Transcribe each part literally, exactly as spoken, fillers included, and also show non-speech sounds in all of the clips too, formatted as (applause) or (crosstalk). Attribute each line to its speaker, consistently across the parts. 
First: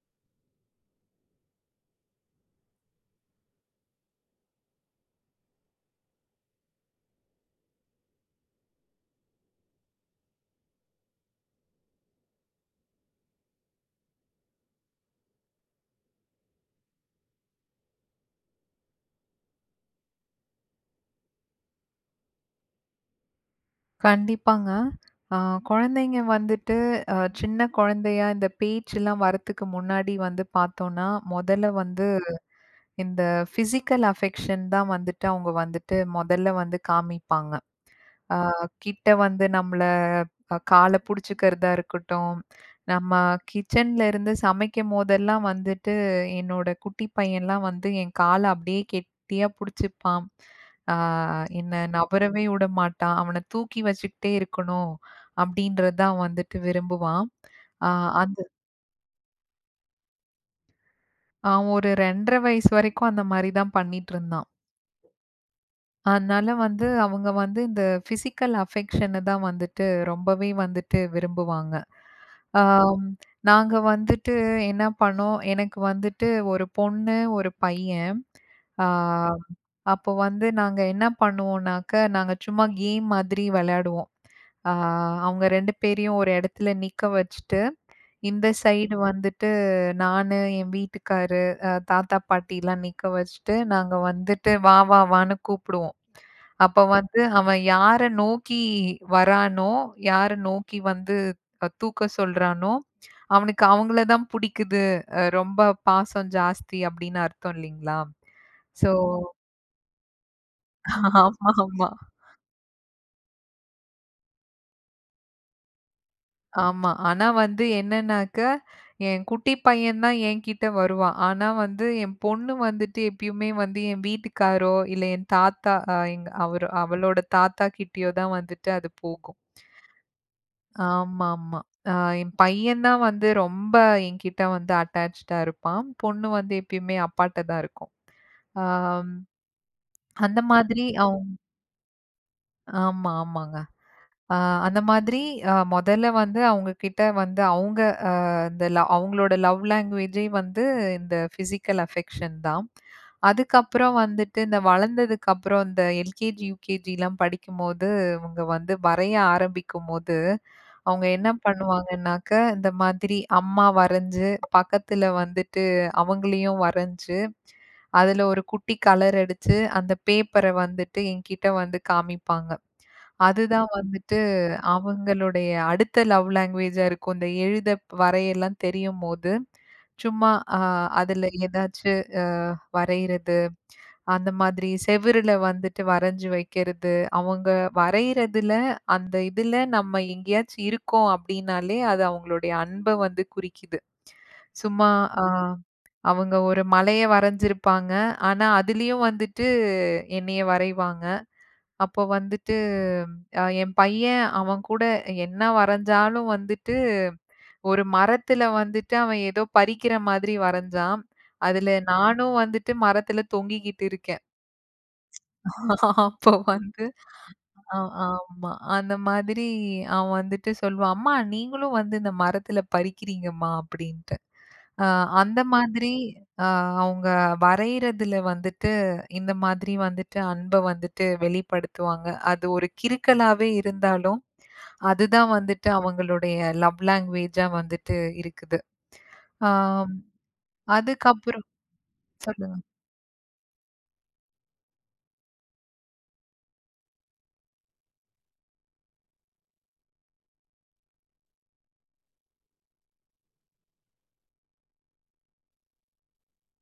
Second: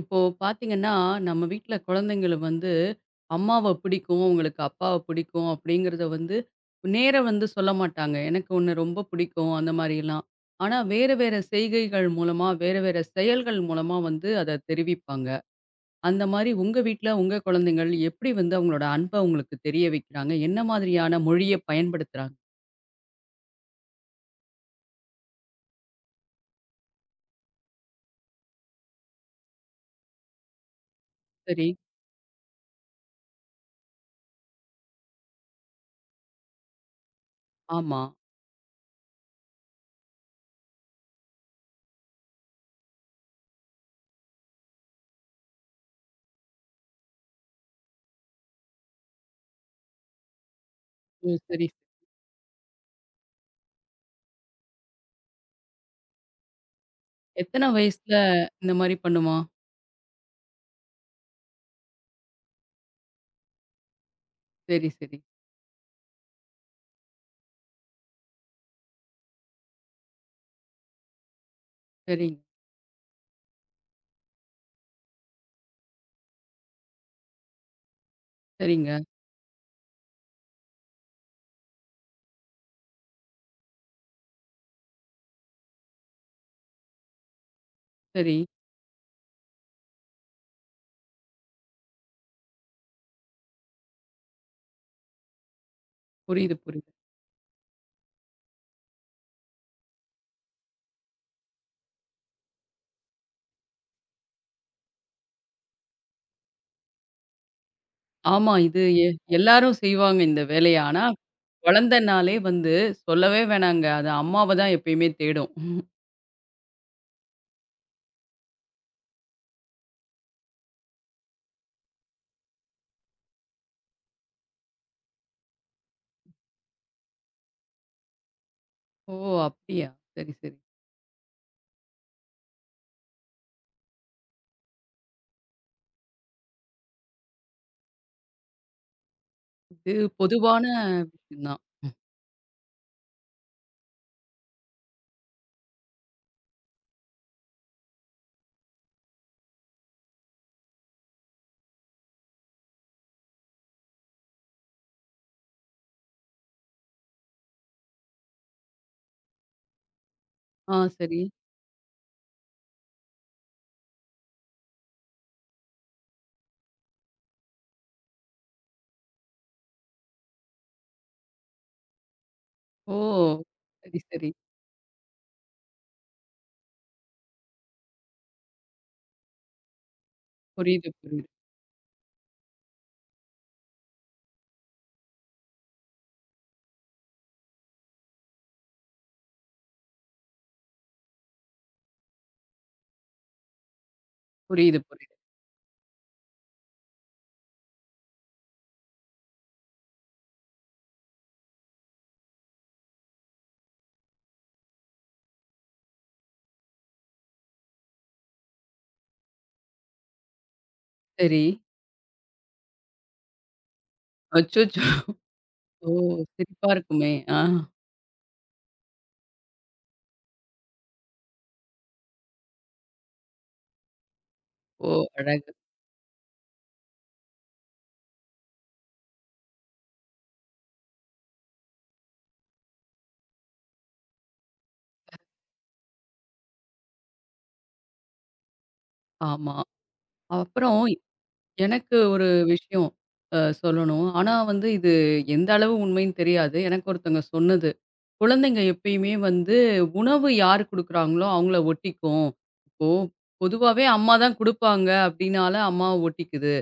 Speaker 1: இப்போ பார்த்தீங்கன்னா, நம்ம வீட்ல குழந்தைங்கள வந்து அம்மாவ பிடிக்கும், உங்களுக்கு அப்பாவ பிடிக்கும் அப்படிங்கிறத வந்து நேரா வந்து சொல்ல மாட்டாங்க. எனக்கு உன்ன ரொம்ப பிடிக்கும் அந்த மாரிலாம். ஆனா, வேற வேற செய்கைகள் மூலமா, வேற வேற செயல்கள் மூலமா வந்து அத தெரிவிப்பாங்க. அந்த மாரி உங்க வீட்ல உங்க குழந்தைங்கள் எப்படி வந்து அவங்களோட அன்ப உங்களுக்கு தெரிய வைக்கிறாங்க? என்ன மாதிரியான மொழிய பயன்படுத்துறாங்க?
Speaker 2: கண்டிப்பாங்க. ஆ குழந்தைங்க வந்துட்டு அ சின்ன குழந்தையா இந்த பேச்செல்லாம் வரத்துக்கு முன்னாடி வந்து பார்த்தோம்னா,
Speaker 1: சரி,
Speaker 2: முதல்ல வந்து இந்த பிசிக்கல் அஃபெக்ஷன் தான் வந்துட்டு அவங்க வந்துட்டு முதல்ல வந்து காமிப்பாங்க.
Speaker 1: ஆமா.
Speaker 2: ஆ கிட்ட வந்து நம்மள அ கால புடிச்சுக்கிறதா இருக்கட்டும், நம்ம கிச்சன்ல இருந்து சமைக்கும் போதெல்லாம் வந்துட்டு, என்னோட குட்டி பையன்லாம் வந்து என் கால அப்படியே கெட்டியா புடிச்சுப்பான். ஆ
Speaker 1: ஓ! சரி.
Speaker 2: என்ன நகரவே விடமாட்டான். அவன தூக்கி வச்சுக்கிட்டே இருக்கணும் அப்படின்றது தான் வந்துட்டு விரும்புவான்.
Speaker 1: எத்தன
Speaker 2: ஆ
Speaker 1: வயசுல
Speaker 2: அந்த
Speaker 1: இந்த மாரி பண்ணுமா?
Speaker 2: அவன் ஒரு இரண்டு அரை வயசு வரைக்கும் அந்த மாரி தான் பண்ணிட்டுருந்தான்.
Speaker 1: சரி, சரி.
Speaker 2: அதனால வந்து அவங்க வந்து இந்த பிசிக்கல் அஃபெக்ஷன தான் வந்துட்டு ரொம்பவே வந்துட்டு விரும்புவாங்க.
Speaker 1: சரிங்க,
Speaker 2: ஆம். நாங்க வந்துட்டு என்ன பண்ணோம், எனக்கு வந்துட்டு ஒரு பொண்ணு, ஒரு பையன். ஆ
Speaker 1: சரிங்க.
Speaker 2: அப்போ வந்து நாங்க என்ன பண்ணுவோம்னாக்க, நாங்க சும்மா கேம் மாதிரி விளையாடுவோம். ஆ அவங்க ரெண்டு பேரையும் ஒரு இடத்துல நிக்க வச்சுட்டு,
Speaker 1: சரி.
Speaker 2: இந்த சைடு வந்துட்டு நானு, என் வீட்டுக்காரு, அ தாத்தா, பாட்டிலாம் நிக்க வச்சுட்டு, நாங்க வந்துட்டு "வா வா வான்னு" கூப்பிடுவோம்.
Speaker 1: புரியுது,
Speaker 2: அப்ப
Speaker 1: புரியுது.
Speaker 2: வந்து அவன் யார நோக்கி வரானோ, யார நோக்கி வந்து அ தூக்க சொல்றானோ, அவனுக்கு அவங்கள தான் புடிக்குது. அ ரொம்ப பாசம் ஜாஸ்தி அப்படின்னு அர்த்தம் இல்லைங்களா?
Speaker 1: ஆமா. இது
Speaker 2: ஸோ
Speaker 1: எ எல்லாரும் செய்வாங்க இந்த வேலைய. ஆனா,
Speaker 2: ஆமா, ஆமா,
Speaker 1: குழந்தனாலே வந்து சொல்லவே வேணாங்க. அது அம்மாவ தான் எப்பயுமே தேடும்.
Speaker 2: ஆமா. ஆனா வந்து என்னன்னாக்க, என் குட்டி பையன் தான் என்கிட்ட வருவான். ஆனா வந்து என் பொண்ணு வந்துட்டு எப்பயுமே வந்து என் வீட்டுக்காரோ, இல்ல என் தாத்தா அ எங்க அவரு அவளோட தாத்தா கிட்டயோ தான் வந்துட்டு அது
Speaker 1: ஓ!
Speaker 2: போகும்.
Speaker 1: அப்டியா? சரி, சரி.
Speaker 2: ஆமாமா. அ என் பையன் தான் வந்து ரொம்ப என்கிட்ட வந்து அட்டாச்டா இருப்பான். பொண்ணு வந்து எப்பயுமே அப்பாட்ட தான் இருக்கும். ஆம்
Speaker 1: இது
Speaker 2: அந்த
Speaker 1: பொதுவான
Speaker 2: மாதிரி அவ்
Speaker 1: விஷயம் தான்.
Speaker 2: ஆமா, ஆமாங்க. ஆ அந்த மாதிரி அ மொதல்ல வந்து அவங்க கிட்ட வந்து அவங்க அ இந்த ல அவங்களோட லவ் லாங்குவேஜே வந்து இந்த ஃபிசிக்கல் அஃபெக்ஷன் தான். அதுக்கப்புறம் வந்துட்டு இந்த வளர்ந்ததுக்கப்புறம் இந்த எல்கேஜி, யூகேஜிலாம் படிக்கும்போது இவங்க வந்து வரைய ஆரம்பிக்கும்போது,
Speaker 1: ஆ
Speaker 2: அவங்க
Speaker 1: சரி.
Speaker 2: என்ன பண்ணுவாங்கன்னாக்க, இந்த மாதிரி அம்மா வரைஞ்சு, பக்கத்துல வந்துட்டு அவங்களையும் வரைஞ்சு, அதுல ஒரு குட்டி கலர் அடிச்சு, அந்த பேப்பர வந்துட்டு என்கிட்ட வந்து காமிப்பாங்க.
Speaker 1: ஓ!
Speaker 2: அதுதான்
Speaker 1: சரி,
Speaker 2: வந்துட்டு
Speaker 1: சரி.
Speaker 2: அவங்களுடைய அடுத்த லவ் லாங்குவேஜா இருக்கும். இந்த எழுத, வரையல்லாம் தெரியும்போது, சும்மா அ
Speaker 1: புரியுது, புரியுது.
Speaker 2: அதுல ஏதாச்சு அ வரையிறது, அந்த மாதிரி செவுருல வந்துட்டு வரைஞ்சு வைக்கிறது. அவங்க வரையிறதுல, அந்த இதுல நம்ம எங்கேயாச்சும் இருக்கோம் அப்படின்னாலே, அது அவங்களுடைய அன்ப வந்து குறிக்குது.
Speaker 1: புரியுது,
Speaker 2: சும்மா
Speaker 1: புரியுது.
Speaker 2: அ அவங்க ஒரு மலைய வரைஞ்சிருப்பாங்க. ஆனா, அதுலயும் வந்துட்டு என்னைய வரைவாங்க. அப்போ வந்துட்டு அ என் பையன் அவன் கூட என்ன வரைஞ்சாலும் வந்துட்டு ஒரு மரத்துல வந்துட்டு அவன் ஏதோ பறிக்கிற மாதிரி வரைஞ்சான்.
Speaker 1: சரி.
Speaker 2: அதுல நானும் வந்துட்டு மரத்துல தொங்கிக்கிட்டு இருக்கேன்.
Speaker 1: அச்சச்சோ! ஓ!
Speaker 2: (laughs) அப்போ
Speaker 1: சிரிப்பா
Speaker 2: வந்து
Speaker 1: இருக்குமே. ஆ.
Speaker 2: ஆ ஆமா. அந்த மாதிரி அவன் வந்துட்டு சொல்லுவான், "அம்மா நீங்களும் வந்து இந்த மரத்துல பறிக்கிறீங்கம்மா" அப்படின்ட்டு. அ
Speaker 1: ஓ!
Speaker 2: அந்த
Speaker 1: அழகு.
Speaker 2: மாதிரி அ அவங்க வரையறதுல வந்துட்டு இந்த மாதிரி வந்துட்டு அன்ப வந்துட்டு வெளிப்படுத்துவாங்க. அது ஒரு கிறுக்கலாவே இருந்தாலும் அதுதான் வந்துட்டு அவங்களுடைய லவ் லாங்குவேஜா வந்துட்டு இருக்குது.
Speaker 1: ஆமா.
Speaker 2: ஆம்.
Speaker 1: அப்புறம்
Speaker 2: அதுக்கப்புறம்
Speaker 1: எனக்கு ஒரு
Speaker 2: சொல்லுங்க.
Speaker 1: விஷயம் அ சொல்லணும். ஆனா வந்து இது எந்த அளவு உண்மைன்னு தெரியாது. எனக்கு ஒருத்தவங்க சொன்னது. குழந்தைங்க எப்பயுமே வந்து உணவு யார் குடுக்குறாங்களோ அவங்கள ஒட்டிக்கும். இப்போ பொதுவாவே அம்மா தான் குடுப்பாங்க அப்படின்னால அம்மாவ ஒட்டிக்குது.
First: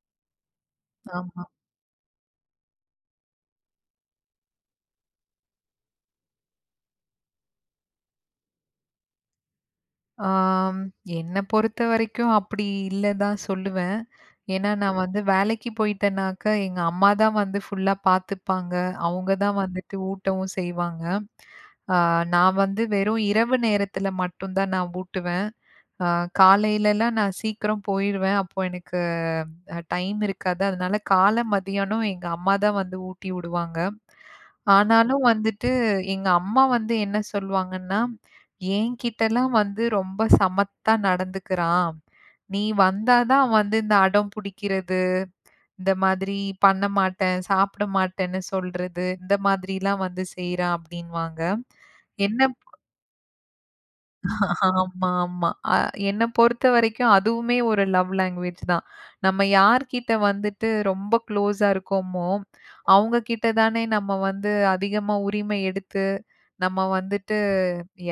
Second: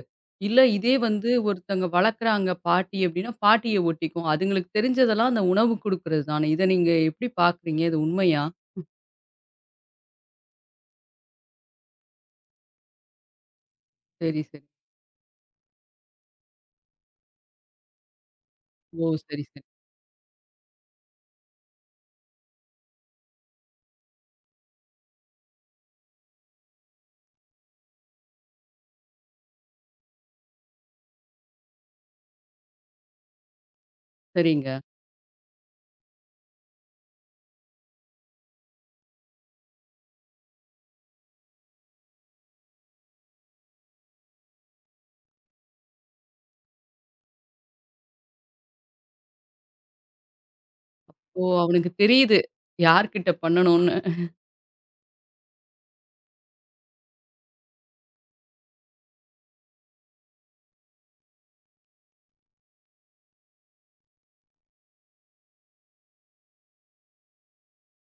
Speaker 1: இல்ல இதே வந்து
Speaker 2: ஆமா.
Speaker 1: ஒருத்தங்க வளர்க்குறாங்க பாட்டி அப்படின்னா பாட்டிய ஒட்டிக்கும். அதுங்களுக்கு தெரிஞ்சதெல்லாம் அந்த உணவு குடுக்குறது தானே. இத நீங்க எப்படி பார்க்குறீங்க? இது உண்மையா?
Speaker 2: ஆம். என்ன பொறுத்தவரைக்கும் அப்படி இல்ல தான் சொல்லுவேன்.
Speaker 1: சரி, சரி.
Speaker 2: ஏன்னா நான் வந்து வேலைக்கு போயிட்டேனாக்க, எங்க அம்மா தான் வந்து ஃபுல்லா பார்த்துப்பாங்க.
Speaker 1: ஓ!
Speaker 2: அவங்க
Speaker 1: சரி,
Speaker 2: தான்
Speaker 1: சரி.
Speaker 2: வந்துட்டு ஊட்டவும் செய்வாங்க. ஆ நான் வந்து வெறும் இரவு நேரத்தில மட்டும் தான் நான் ஊட்டுவேன். ஆ காலையிலலாம் நான் சீக்கிரம் போயிருவேன். அப்போ எனக்கு அ டைம் இருக்காது. அதனால காலை, மதியானம் எங்க அம்மா தான் வந்து ஊட்டி விடுவாங்க.
Speaker 1: சரிங்க.
Speaker 2: ஆனாலும் வந்துட்டு எங்க அம்மா வந்து என்ன சொல்லுவாங்கன்னா, "என்கிட்டலாம் வந்து ரொம்ப சமத்தா நடந்துக்கிறான். நீ வந்தா தான் அவன் வந்து இந்த அடம் புடிக்கிறது, இந்த மாதிரி பண்ண மாட்டேன், சாப்பிட மாட்டேன்னு சொல்றது, இந்த மாதிரிலாம் வந்து செய்றான்" அப்படின்னுவாங்க.
Speaker 1: ஓ! அவனுக்கு தெரியுது.
Speaker 2: என்ன
Speaker 1: யார்கிட்ட பண்ணணும்னு.
Speaker 2: ஆமா, ஆமா. அ என்ன பொறுத்தவரைக்கும் அதுவுமே ஒரு லவ் லாங்குவேஜ் தான். நம்ம யார்கிட்ட வந்துட்டு ரொம்ப க்ளோஸா இருக்கோமோ, அவங்க கிட்ட தானே நம்ம வந்து அதிகமா உரிமை எடுத்து, நம்ம வந்துட்டு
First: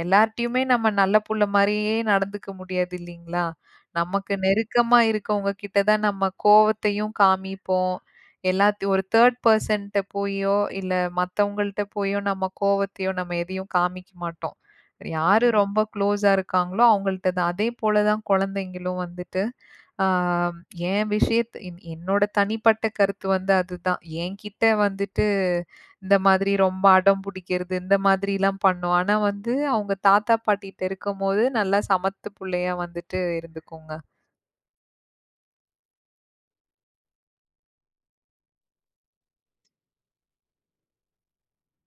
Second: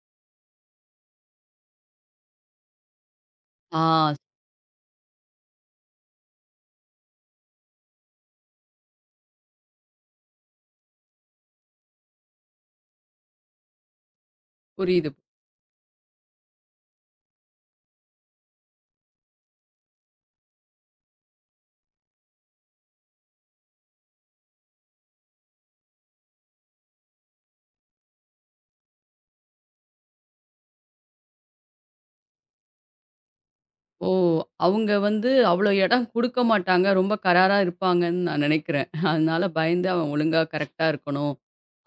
Speaker 2: எல்லார்ட்டயுமே நம்ம நல்ல புள்ள மாரியே நடந்துக்க முடியாது இல்லீங்களா?
Speaker 1: ஆ
Speaker 2: நமக்கு நெருக்கமா இருக்கவங்க கிட்ட தான் நம்ம கோவத்தையும் காமிப்போம். எல்லாத்தையும் ஒரு தேர்ட் பெர்சன்ட்ட போயோ, இல்ல மத்தவங்கள்ட்ட போயோ நம்ம கோவத்தையோ நம்ம எதையும் காமிக்க மாட்டோம்.
Speaker 1: புரியுது.
Speaker 2: யாரு ரொம்ப க்ளோஸா இருக்காங்களோ அவங்கள்ட்ட தான். அதே போல தான் குழந்தைங்களும் வந்துட்டு, ஆ என் விஷயத்த என்னோட தனிப்பட்ட கருத்து வந்து அதுதான். என்கிட்ட வந்துட்டு இந்த மாதிரி ரொம்ப அடம் பிடிக்கிறது, இந்த மாதிரிலாம் பண்ணும். ஆனா வந்து, அவங்க தாத்தா பாட்டிட்ட இருக்கும்போது, நல்லா சமத்து புள்ளையா வந்துட்டு இருந்துக்குங்க.
Speaker 1: ஓ! அவங்க வந்து அவ்ளோ இடம் குடுக்க மாட்டாங்க. ரொம்ப கராரா இருப்பாங்கன்னு நான் நினைக்கிறேன். அதனால பயந்து அவன் ஒழுங்கா கரெக்ட்டா இருக்கணும்.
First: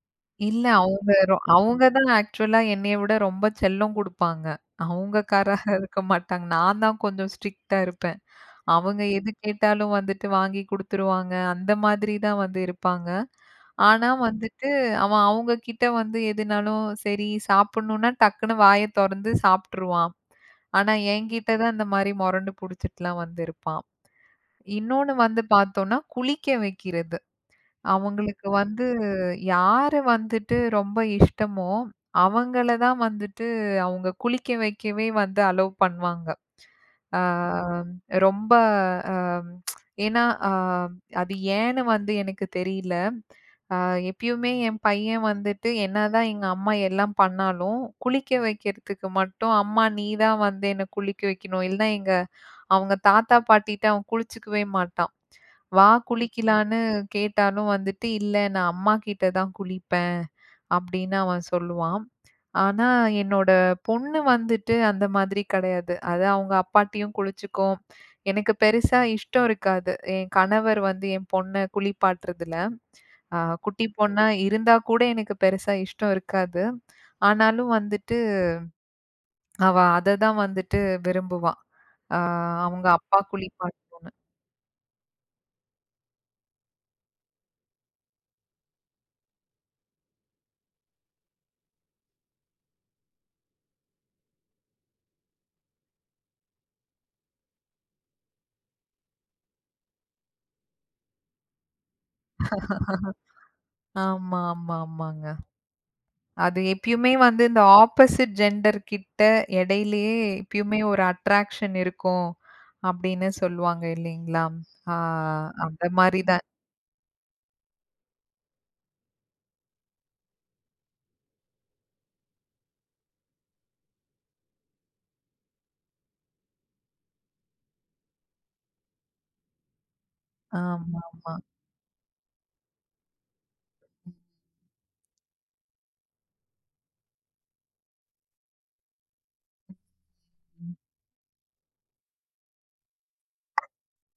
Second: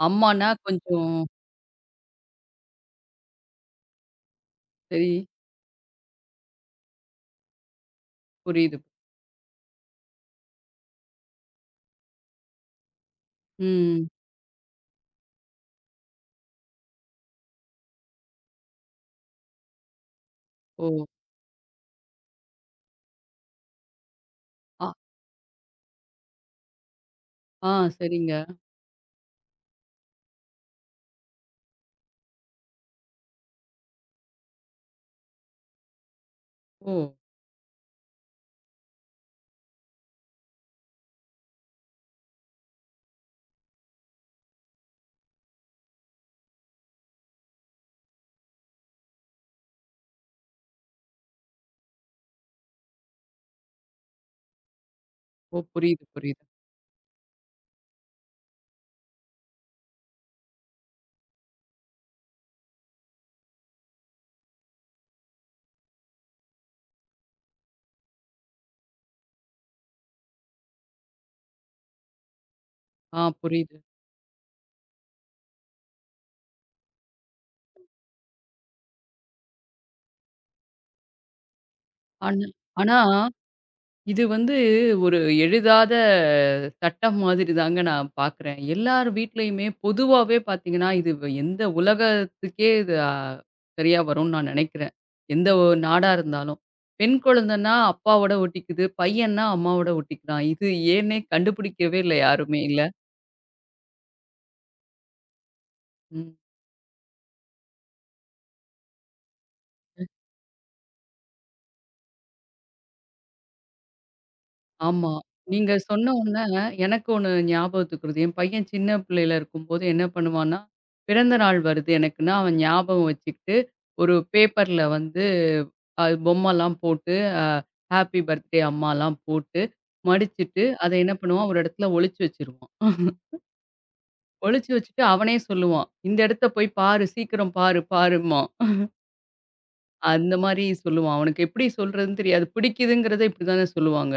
Speaker 1: அம்மான்னா
Speaker 2: இல்ல
Speaker 1: கொஞ்சம்
Speaker 2: அவங்க ரொ அவங்க தான் ஆக்சுவலா என்னைய விட ரொம்ப செல்லம் குடுப்பாங்க.
Speaker 1: சரி
Speaker 2: அவங்க காரா இருக்க மாட்டாங்க. நான் தான் கொஞ்சம் ஸ்ட்ரிக்ட்டா இருப்பேன்.
Speaker 1: புரியுது.
Speaker 2: அவங்க எது கேட்டாலும் வந்துட்டு வாங்கி குடுத்துருவாங்க. அந்த மாதிரி தான் வந்து இருப்பாங்க.
Speaker 1: ம்.
Speaker 2: ஆனா வந்துட்டு அவன் அவங்க கிட்ட வந்து எதுனாலும் சரி சாப்பிடணும்னா டக்குன்னு வாய தொறந்து சாப்ட்டுருவான். ஆனா
Speaker 1: ஓ!
Speaker 2: என்கிட்ட தான் இந்த மாரி மொரண்டு புடிச்சுட்டுலாம் வந்து இருப்பான்.
Speaker 1: ஆ,
Speaker 2: இன்னொன்னு வந்து பார்த்தோம்னா, குளிக்க வைக்கிறது.
Speaker 1: ஆ சரிங்க.
Speaker 2: அவங்களுக்கு வந்து யாரு வந்துட்டு ரொம்ப இஷ்டமோ, அவங்கள தான் வந்துட்டு அவங்க குளிக்க வைக்கவே வந்து அலோவ் பண்ணுவாங்க.
Speaker 1: ஓ!
Speaker 2: ஆ ரொம்ப அ ஏன்னா, அ அது ஏன்னு வந்து எனக்கு தெரியல. அ எப்பயுமே என் பையன் வந்துட்டு என்னதான் எங்க அம்மா எல்லாம் பண்ணாலும், குளிக்க வைக்கிறதுக்கு மட்டும், "அம்மா நீ தான் வந்து என்ன குளிக்க வைக்கணும்." இல்லன்னா எங்க அவங்க தாத்தா, பாட்டிட்ட அவன் குளிச்சுக்கவே மாட்டான்.
Speaker 1: ஓ
Speaker 2: வா
Speaker 1: புரியுது, புரியுது.
Speaker 2: குளிக்கலான்னு கேட்டாலும் வந்துட்டு, "இல்ல நான் அம்மாகிட்ட தான் குளிப்பேன்" அப்படின்னு அவன் சொல்லுவான். ஆனா, என்னோட பொண்ணு வந்துட்டு அந்த மாதிரி கிடையாது. அது அவங்க அப்பாட்டயும் குளிச்சுக்கும். எனக்கு பெருசா இஷ்டம் இருக்காது. என் கணவர் வந்து என் பொண்ண குளிப்பாட்டுறதுல.
Speaker 1: ஆ
Speaker 2: அ
Speaker 1: புரியுது.
Speaker 2: குட்டி பொண்ணா இருந்தா கூட எனக்கு பெருசா இஷ்டம் இருக்காது. ஆனாலும் வந்துட்டு அவ அத தான் வந்துட்டு விரும்புவா. அ
Speaker 1: ஆனா
Speaker 2: அவங்க
Speaker 1: ஆனா
Speaker 2: அப்பா குளிப்பாட்டணும்னு.
Speaker 1: இது வந்து ஒரு எழுதாத சட்டம் மாதிரி தாங்க நான் பார்க்குறேன். எல்லார் வீட்லயுமே பொதுவாவே பார்த்தீங்கன்னா, இது வ- எந்த உலகத்துக்கே இது அ சரியா வரும்னு நான் நினைக்கிறேன். எந்த ஒரு நாடா இருந்தாலும். பெண் குழந்தைன்னா அப்பாவோட ஒட்டிக்குது, பையன்னா அம்மாவோட ஒட்டிக்கிறான். இது ஏன்னே கண்டுபிடிக்கவே இல்ல யாருமே இல்ல?
Speaker 2: ஆமா, ஆமா, ஆமாங்க.
Speaker 1: ம்.
Speaker 2: அது எப்பயுமே வந்து இந்த ஆப்போசிட் ஜெண்டர் கிட்ட இடையிலேயே எப்பயுமே ஒரு அட்ராக்ஷன் இருக்கும் அப்படின்னு சொல்லுவாங்க இல்லைங்களா? ஆ
Speaker 1: ஆமா. நீங்க
Speaker 2: அந்த
Speaker 1: சொன்ன
Speaker 2: மாரி
Speaker 1: உடனே
Speaker 2: தான்.
Speaker 1: எனக்கு ஒண்ணு ஞாபகத்துக்கு வருது. என் பையன் சின்ன பிள்ளையில இருக்கும்போது என்ன பண்ணுவான்னா, பிறந்த நாள் வருது எனக்குன்னா, அவன் ஞாபகம் வச்சுக்கிட்டு ஒரு பேப்பர்ல வந்து அது பொம்மைலாம் போட்டு, அ ஹாப்பி பர்த்டே அம்மாலாம் போட்டு, மடிச்சுட்டு, அத
Speaker 2: ஆமா,
Speaker 1: என்ன
Speaker 2: ஆமா.
Speaker 1: பண்ணுவான், ஒரு இடத்துல ஒளிச்சு வச்சுருவான். (laughs) ஒளிச்சு வச்சுட்டு அவனே சொல்லுவான். "இந்த இடத்த போய் பாரு, சீக்கிரம் பாரு, பாரும்பான்." அந்த மாரி
Speaker 2: ம்.
Speaker 1: சொல்லுவான். அவனுக்கு எப்படி சொல்றதுன்னு தெரியாது. பிடிக்குதுங்கிறத இப்படிதானே சொல்லுவாங்க.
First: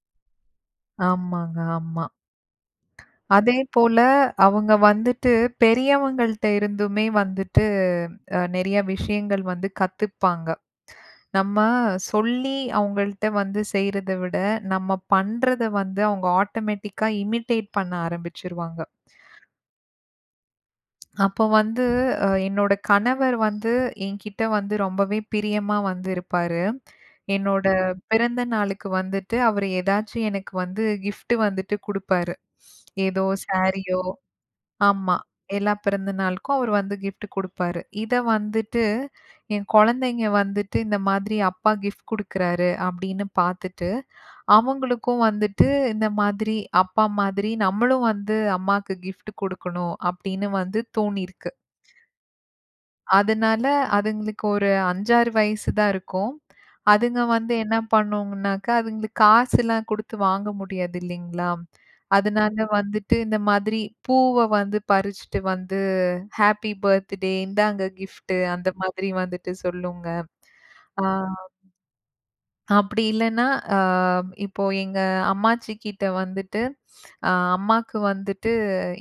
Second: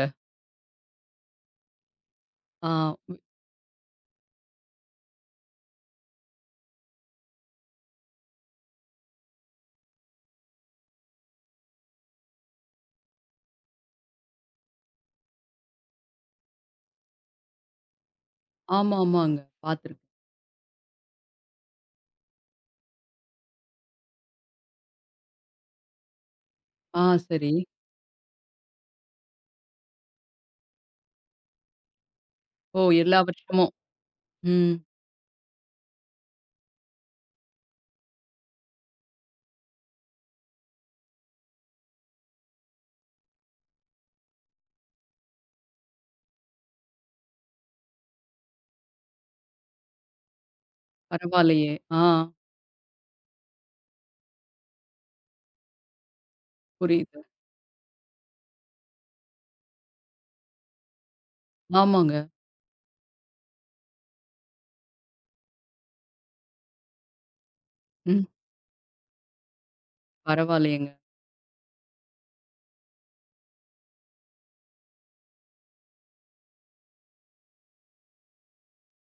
Speaker 2: ஆமாங்க, ஆமா.
Speaker 1: ஆ
Speaker 2: அதே போல அவங்க வந்துட்டு பெரியவங்கள்ட்ட இருந்துமே வந்துட்டு அ நெறைய விஷயங்கள் வந்து கத்துப்பாங்க. நம்ம சொல்லி அவங்கள்ட்ட வந்து செய்றத விட, நம்ம பண்றத வந்து அவங்க ஆட்டோமேட்டிக்கா இமிட்டேட் பண்ண ஆரம்பிச்சுருவாங்க.
Speaker 1: ஆமா, ஆமாங்க. பார்த்துருக்கேன்.
Speaker 2: அப்போ வந்து அ என்னோட கணவர் வந்து என்கிட்ட வந்து ரொம்பவே பிரியமா வந்து இருப்பாரு.
Speaker 1: ஆ சரி.
Speaker 2: என்னோட ம். பிறந்த நாளுக்கு வந்துட்டு அவரு ஏதாச்சும் எனக்கு வந்து கிஃப்ட் வந்துட்டு குடுப்பாரு.
Speaker 1: ஓ! எல்லா
Speaker 2: ஏதோ
Speaker 1: வருஷமும்.
Speaker 2: சாரியோ
Speaker 1: ம்.
Speaker 2: ஆமா. எல்லா பிறந்த நாளுக்கும் அவரு வந்து கிஃப்ட் குடுப்பாரு. இத வந்துட்டு என் குழந்தைங்க வந்துட்டு இந்த மாதிரி அப்பா கிஃப்ட் குடுக்குறாரு அப்படின்னு பார்த்துட்டு, அவங்களுக்கும் வந்துட்டு இந்த மாதிரி அப்பா மாதிரி நம்மளும் வந்து அம்மாக்கு கிஃப்ட் குடுக்கணும் அப்படின்னு வந்து தோணியிருக்கு.
Speaker 1: பரவாயில்லையே! ஆ
Speaker 2: அதனால அதுங்களுக்கு ஒரு ஐந்து, ஆறு வயசு தான் இருக்கும்.
Speaker 1: புரியுது.
Speaker 2: அதுங்க வந்து என்ன பண்ணுங்கனாக்கா, அதுங்களுக்கு காசுலாம் குடுத்து வாங்க முடியாது இல்லைங்களா?
Speaker 1: ஆமாங்க.
Speaker 2: அதனால வந்துட்டு இந்த மாதிரி பூவ வந்து பறிச்சுட்டு வந்து, ஹாப்பி பர்த்டே இந்தாங்க
Speaker 1: ம்.
Speaker 2: கிஃப்ட்டு அந்த மாதிரி வந்துட்டு சொல்லுங்க.
Speaker 1: பரவாயில்லையேங்க.
Speaker 2: ஆ. அப்படி இல்லன்னா, அ இப்போ எங்க அம்மாச்சிகிட்ட வந்துட்டு, அ அம்மாக்கு வந்துட்டு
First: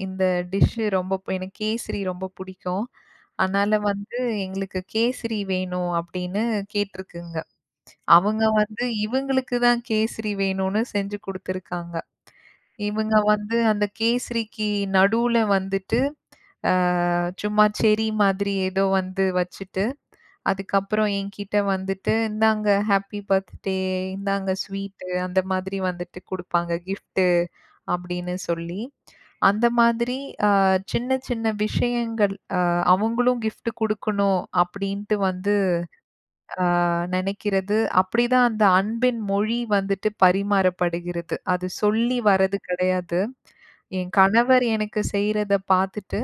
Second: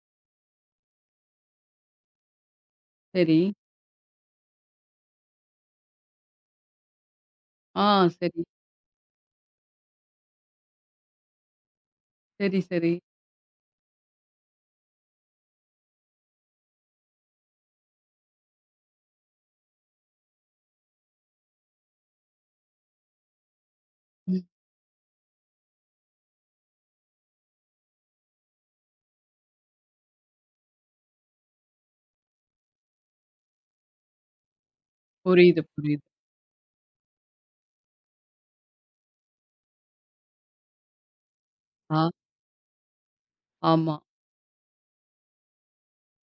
Speaker 2: இந்த டிஷ்ஷு ரொம்ப பு எனக்கு கேசரி ரொம்ப பிடிக்கும்.
Speaker 1: சரி.
Speaker 2: அதனால வந்து எங்களுக்கு கேசரி வேணும் அப்படின்னு கேட்டிருக்குங்க.
Speaker 1: ஆ சரி,
Speaker 2: அவங்க வந்து இவங்களுக்கு தான் கேசரி வேணும்னு செஞ்சு குடுத்துருக்காங்க.
Speaker 1: சரி, சரி.
Speaker 2: இவங்க வந்து அந்த கேசரிக்கு நடுவுல வந்துட்டு, அ சும்மா செர்ரி மாதிரி ஏதோ வந்து வச்சுட்டு அதுக்கப்புறம் என்கிட்ட வந்துட்டு, "இந்தாங்க ஹாப்பி பர்த்டே,
Speaker 1: ம்.
Speaker 2: இந்தாங்க ஸ்வீட்டு" அந்த மாதிரி வந்துட்டு குடுப்பாங்க. கிஃப்ட்டு அப்படின்னு சொல்லி. அந்த மாதிரி அ சின்ன சின்ன விஷயங்கள் அ அவங்களும் கிஃப்ட் குடுக்கணும் அப்படின்ட்டு வந்து
Speaker 1: புரியுது, புரியுது.
Speaker 2: அ நெனைக்கிறது. அப்படிதான் அந்த அன்பின் மொழி வந்துட்டு பரிமாறப்படுகிறது. அது
Speaker 1: ஆ,
Speaker 2: சொல்லி வர்றது கிடையாது.
Speaker 1: ஆமா.
Speaker 2: என் கணவர் எனக்கு செய்றத பார்த்துட்டு,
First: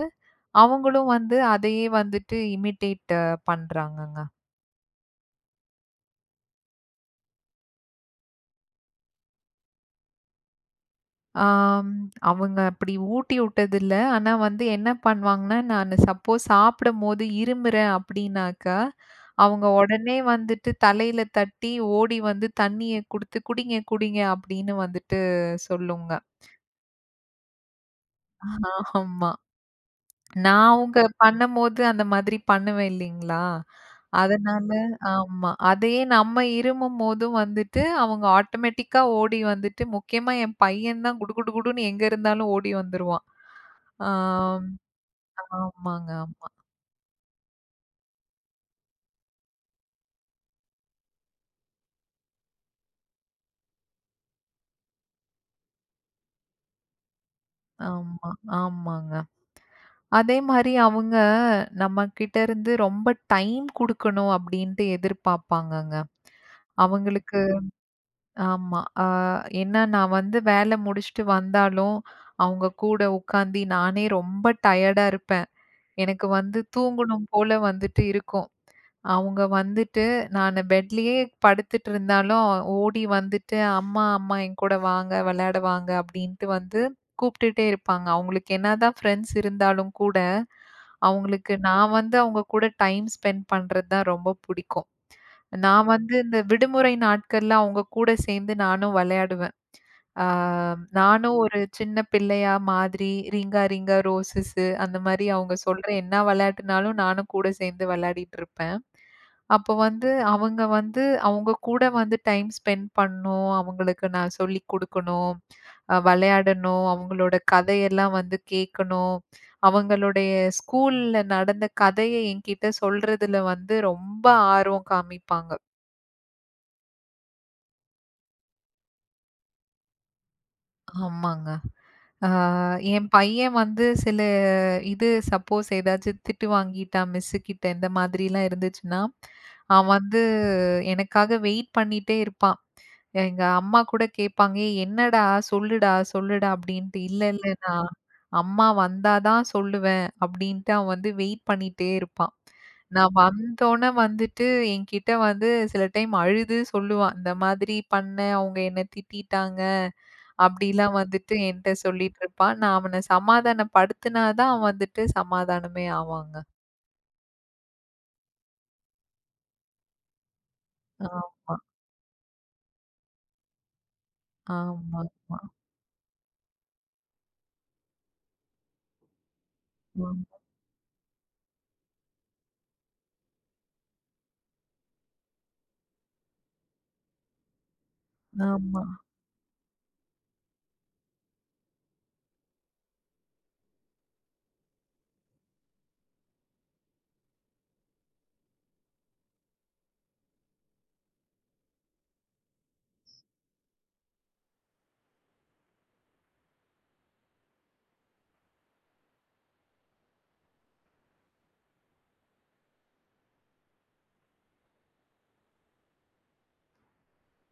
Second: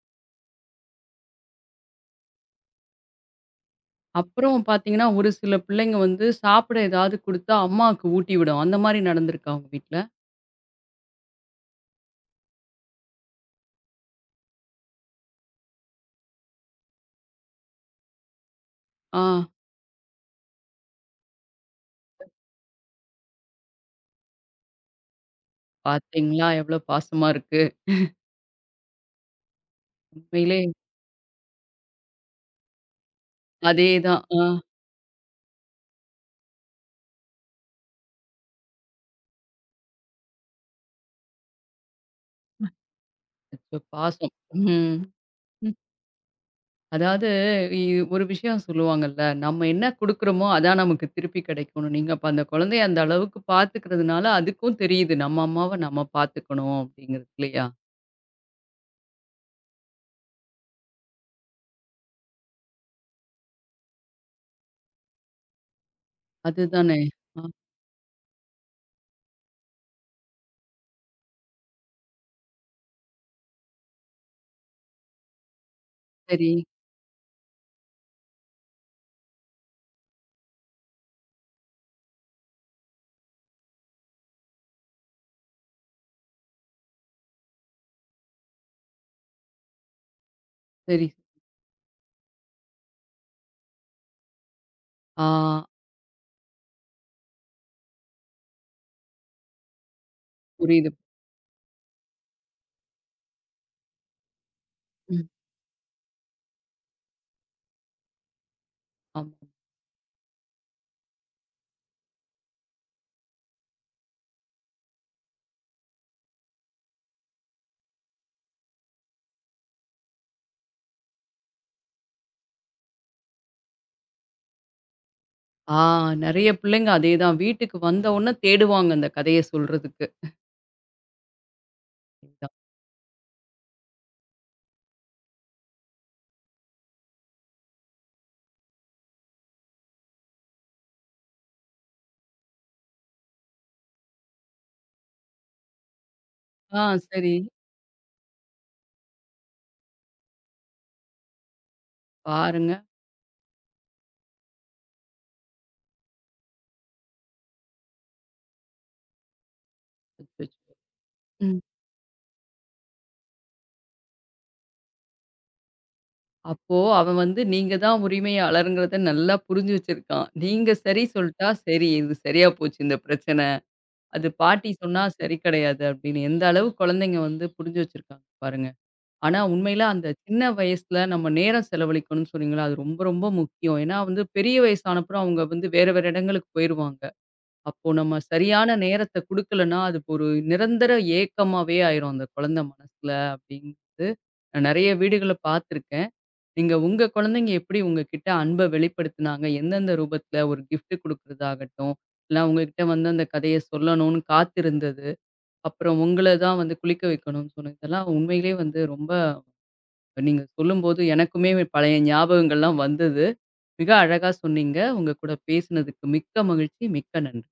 Speaker 2: அவங்களும் வந்து அதையே வந்துட்டு இமிட்டேட் பண்றாங்கங்க.
Speaker 1: அப்புறம் பார்த்தீங்கன்னா, ஒரு சில பிள்ளைங்க வந்து சாப்பிட ஏதாவது குடுத்தா அம்மாவுக்கு ஊட்டி விடும். அந்த மாரி நடந்திருக்கா உங்க வீட்ல?
Speaker 2: ஆம். அவங்க அப்படி ஊட்டி விட்டதில்ல. ஆனா வந்து என்ன பண்ணுவாங்கன்னா, நானு சப்போஸ் சாப்பிடும்போது இருமுறேன் அப்படின்னாக்கா,
Speaker 1: ஆ
Speaker 2: அவங்க உடனே வந்துட்டு தலையில தட்டி ஓடி வந்து தண்ணிய குடுத்து, "குடிங்க, குடிங்க" அப்படின்னு வந்துட்டு சொல்லுங்க.
Speaker 1: பார்த்தீங்களா எவ்வளோ பாசமா இருக்கு.
Speaker 2: ஆமா.
Speaker 1: உண்மையிலே
Speaker 2: நான் அவங்க பண்ணும்போது அந்த மாதிரி பண்ணுவேன் இல்லைங்களா?
Speaker 1: அதேதான். ஆ
Speaker 2: அதனால ஆமா. அதையே நம்ம இருமும்போதும் வந்துட்டு அவங்க ஆட்டோமேட்டிக்கா ஓடி வந்துட்டு முக்கியமா என் பையன் தான் குடு குடு குடுன்னு எங்க இருந்தாலும் ஓடி வந்துருவான்.
Speaker 1: அச்சோ! பாசம்.
Speaker 2: ஆம்.
Speaker 1: ம். ம்.
Speaker 2: ஆமாங்க. ஆமா.
Speaker 1: அதாவது இ ஒரு விஷயம் சொல்லுவாங்கல்ல, நம்ம என்ன குடுக்குறோமோ, அதான் நமக்கு திருப்பி கிடைக்கும்னு. நீங்க அப்ப அந்த குழந்தைய அந்த அளவுக்கு பார்த்துக்கிறதுனால, அதுக்கும் தெரியுது நம்ம அம்மாவ நம்ம பார்த்துக்கணும் அப்படிங்கிறது இல்லையா?
Speaker 2: ஆமா. ஆமாங்க. அதே மாரி அவங்க நம்மகிட்ட இருந்து ரொம்ப டைம் குடுக்கணும் அப்படின்ட்டு எதிர்பார்ப்பாங்கங்க.
Speaker 1: அதுதானே.
Speaker 2: அவங்களுக்கு
Speaker 1: ஆ
Speaker 2: ஆமா. அ ஏன்னா நான் வந்து வேல முடிச்சுட்டு வந்தாலும், அவங்க கூட உட்காந்து நானே ரொம்ப டயர்டா இருப்பேன். எனக்கு
Speaker 1: சரி,
Speaker 2: வந்து தூங்கணும் போல வந்துட்டு இருக்கும். அவங்க வந்துட்டு, நானு பெட்லயே படுத்துட்டு இருந்தாலும், ஓடி வந்துட்டு, "அம்மா, அம்மா என்கூட வாங்க, விளையாட வாங்க" அப்படின்ட்டு வந்து கூப்பிட்டுட்டே இருப்பாங்க. அவங்களுக்கு என்னதான் ஃப்ரெண்ட்ஸ் இருந்தாலும் கூட,
Speaker 1: சரி.
Speaker 2: அவங்களுக்கு நான் வந்து அவங்க கூட டைம் ஸ்பெண்ட் பண்றது தான் ரொம்ப புடிக்கும்.
Speaker 1: ஆ
Speaker 2: நான் வந்து இந்த விடுமுறை நாட்கள்ல அவங்க கூட சேர்ந்து நானும் விளையாடுவேன். ஆ
Speaker 1: புரியுது.
Speaker 2: நானும் ஒரு சின்ன பிள்ளையா மாதிரி "ரிங்கா ரிங்கா ரோசஸு" அந்த
Speaker 1: ம்.
Speaker 2: மாரி அவங்க சொல்ற என்ன வெளையாட்டுனாலும் நானும் கூட சேர்ந்து வெளையாடிட்டுருப்பேன்.
Speaker 1: ஆமா.
Speaker 2: அப்போ வந்து அவங்க வந்து அவங்க கூட வந்து டைம் ஸ்பெண்ட் பண்ணணும். அவங்களுக்கு நான் சொல்லிக் குடுக்கணும். அ வெளையாடணும். அவங்களோட கதையெல்லாம் வந்து கேட்கணும். அவங்களுடைய ஸ்கூல்ல நடந்த கதைய என்கிட்ட சொல்றதுல வந்து ரொம்ப ஆர்வம் காமிப்பாங்க.
Speaker 1: ஆ நெறைய பிள்ளைங்க அதேதான். வீட்டுக்கு வந்த உடனே தேடுவாங்க அந்த கதைய சொல்றதுக்கு.
Speaker 2: ஆமாங்க. ஆ என் பையன் வந்து சில இது சப்போஸ் ஏதாச்சும் திட்டு வாங்கிட்டா மிஸ்ஸு கிட்ட இந்த மாதிரிலாம் இருந்துச்சுன்னா, அவன் வந்து எனக்காக வெயிட் பண்ணிட்டே இருப்பான். எங்க அம்மா கூட கேட்பாங்க, "ஏய் என்னடா சொல்லுடா, சொல்லுடா"
Speaker 1: ஆ
Speaker 2: அப்படின்ட்டு. "இல்ல,
Speaker 1: சரி
Speaker 2: இல்ல நான் அம்மா வந்தா தான் சொல்லுவேன்" அப்படின்ட்டு அவன் வந்து வெயிட் பண்ணிட்டே இருப்பான்.
Speaker 1: பாருங்க.
Speaker 2: நான் வந்தோனே வந்துட்டு என்கிட்ட வந்து சில டைம் அழுது சொல்லுவான், "இந்த மாதிரி பண்ணேன், அவங்க என்ன திட்டிட்டாங்க."
Speaker 1: அச்சச்சோ!
Speaker 2: அப்படிலாம் வந்துட்டு
Speaker 1: ம்.
Speaker 2: என்ட்ட சொல்லிட்டு இருப்பான். நான் அவன சமாதானப்படுத்துனா தான் வந்துட்டு சமாதானமே ஆவாங்க.
Speaker 1: அப்போ அவன் வந்து நீங்க தான் உரிமையாளர்ங்கிறத நல்லா புரிஞ்சு வச்சிருக்கான். நீங்க சரி சொல்ட்டா,
Speaker 2: ஆமா,
Speaker 1: சரி இது சரியா போச்சு இந்த பிரச்சனை. அது பாட்டி
Speaker 2: ஆமா,
Speaker 1: சொன்னா சரி
Speaker 2: ஆமா,
Speaker 1: கிடையாது அப்படின்னு எந்த அளவு குழந்தைங்க வந்து புரிஞ்சு வச்சிருக்காங்க பாருங்க. ஆனா உண்மையில அந்த
Speaker 2: ஆமா,
Speaker 1: சின்ன வயசுல நம்ம நேரம் செலவழிக்கணும்னு சொன்னீங்கல்ல, அது ரொம்ப ரொம்ப முக்கியம். ஏன்னா வந்து பெரிய வயசானப்புறம் அவங்க வந்து வேற வேற இடங்களுக்கு போயிருவாங்க. அப்போ நம்ம சரியான
Speaker 2: ஆமா.
Speaker 1: நேரத்த குடுக்கலன்னா, அது ஒரு நிரந்தர ஏக்கமாவே ஆயிரும் அந்த குழந்தை மனசுல அப்படிங்கிறது நான் நெறைய வீடுகள பார்த்துருக்கேன். நீங்க உங்க குழந்தைங்க எப்படி உங்ககிட்ட அன்ப வெளிப்படுத்துனாங்க? எந்தெந்த ரூபத்துல ஒரு கிஃப்ட் குடுக்குறதாகட்டும், இல்ல உங்ககிட்ட வந்து அந்த கதைய சொல்லணும்னு காத்திருந்தது. அப்புறம் உங்கள தான் வந்து குளிக்க வைக்கணும்னு சொன்னது. இதெல்லாம் உண்மையிலேயே வந்து ரொம்ப நீங்க சொல்லும்போது எனக்குமே பழைய ஞாபகங்கள்லாம் வந்தது. மிக அழகா சொன்னீங்க. உங்க கூட பேசினதுக்கு மிக்க மகிழ்ச்சி. மிக்க நன்றி.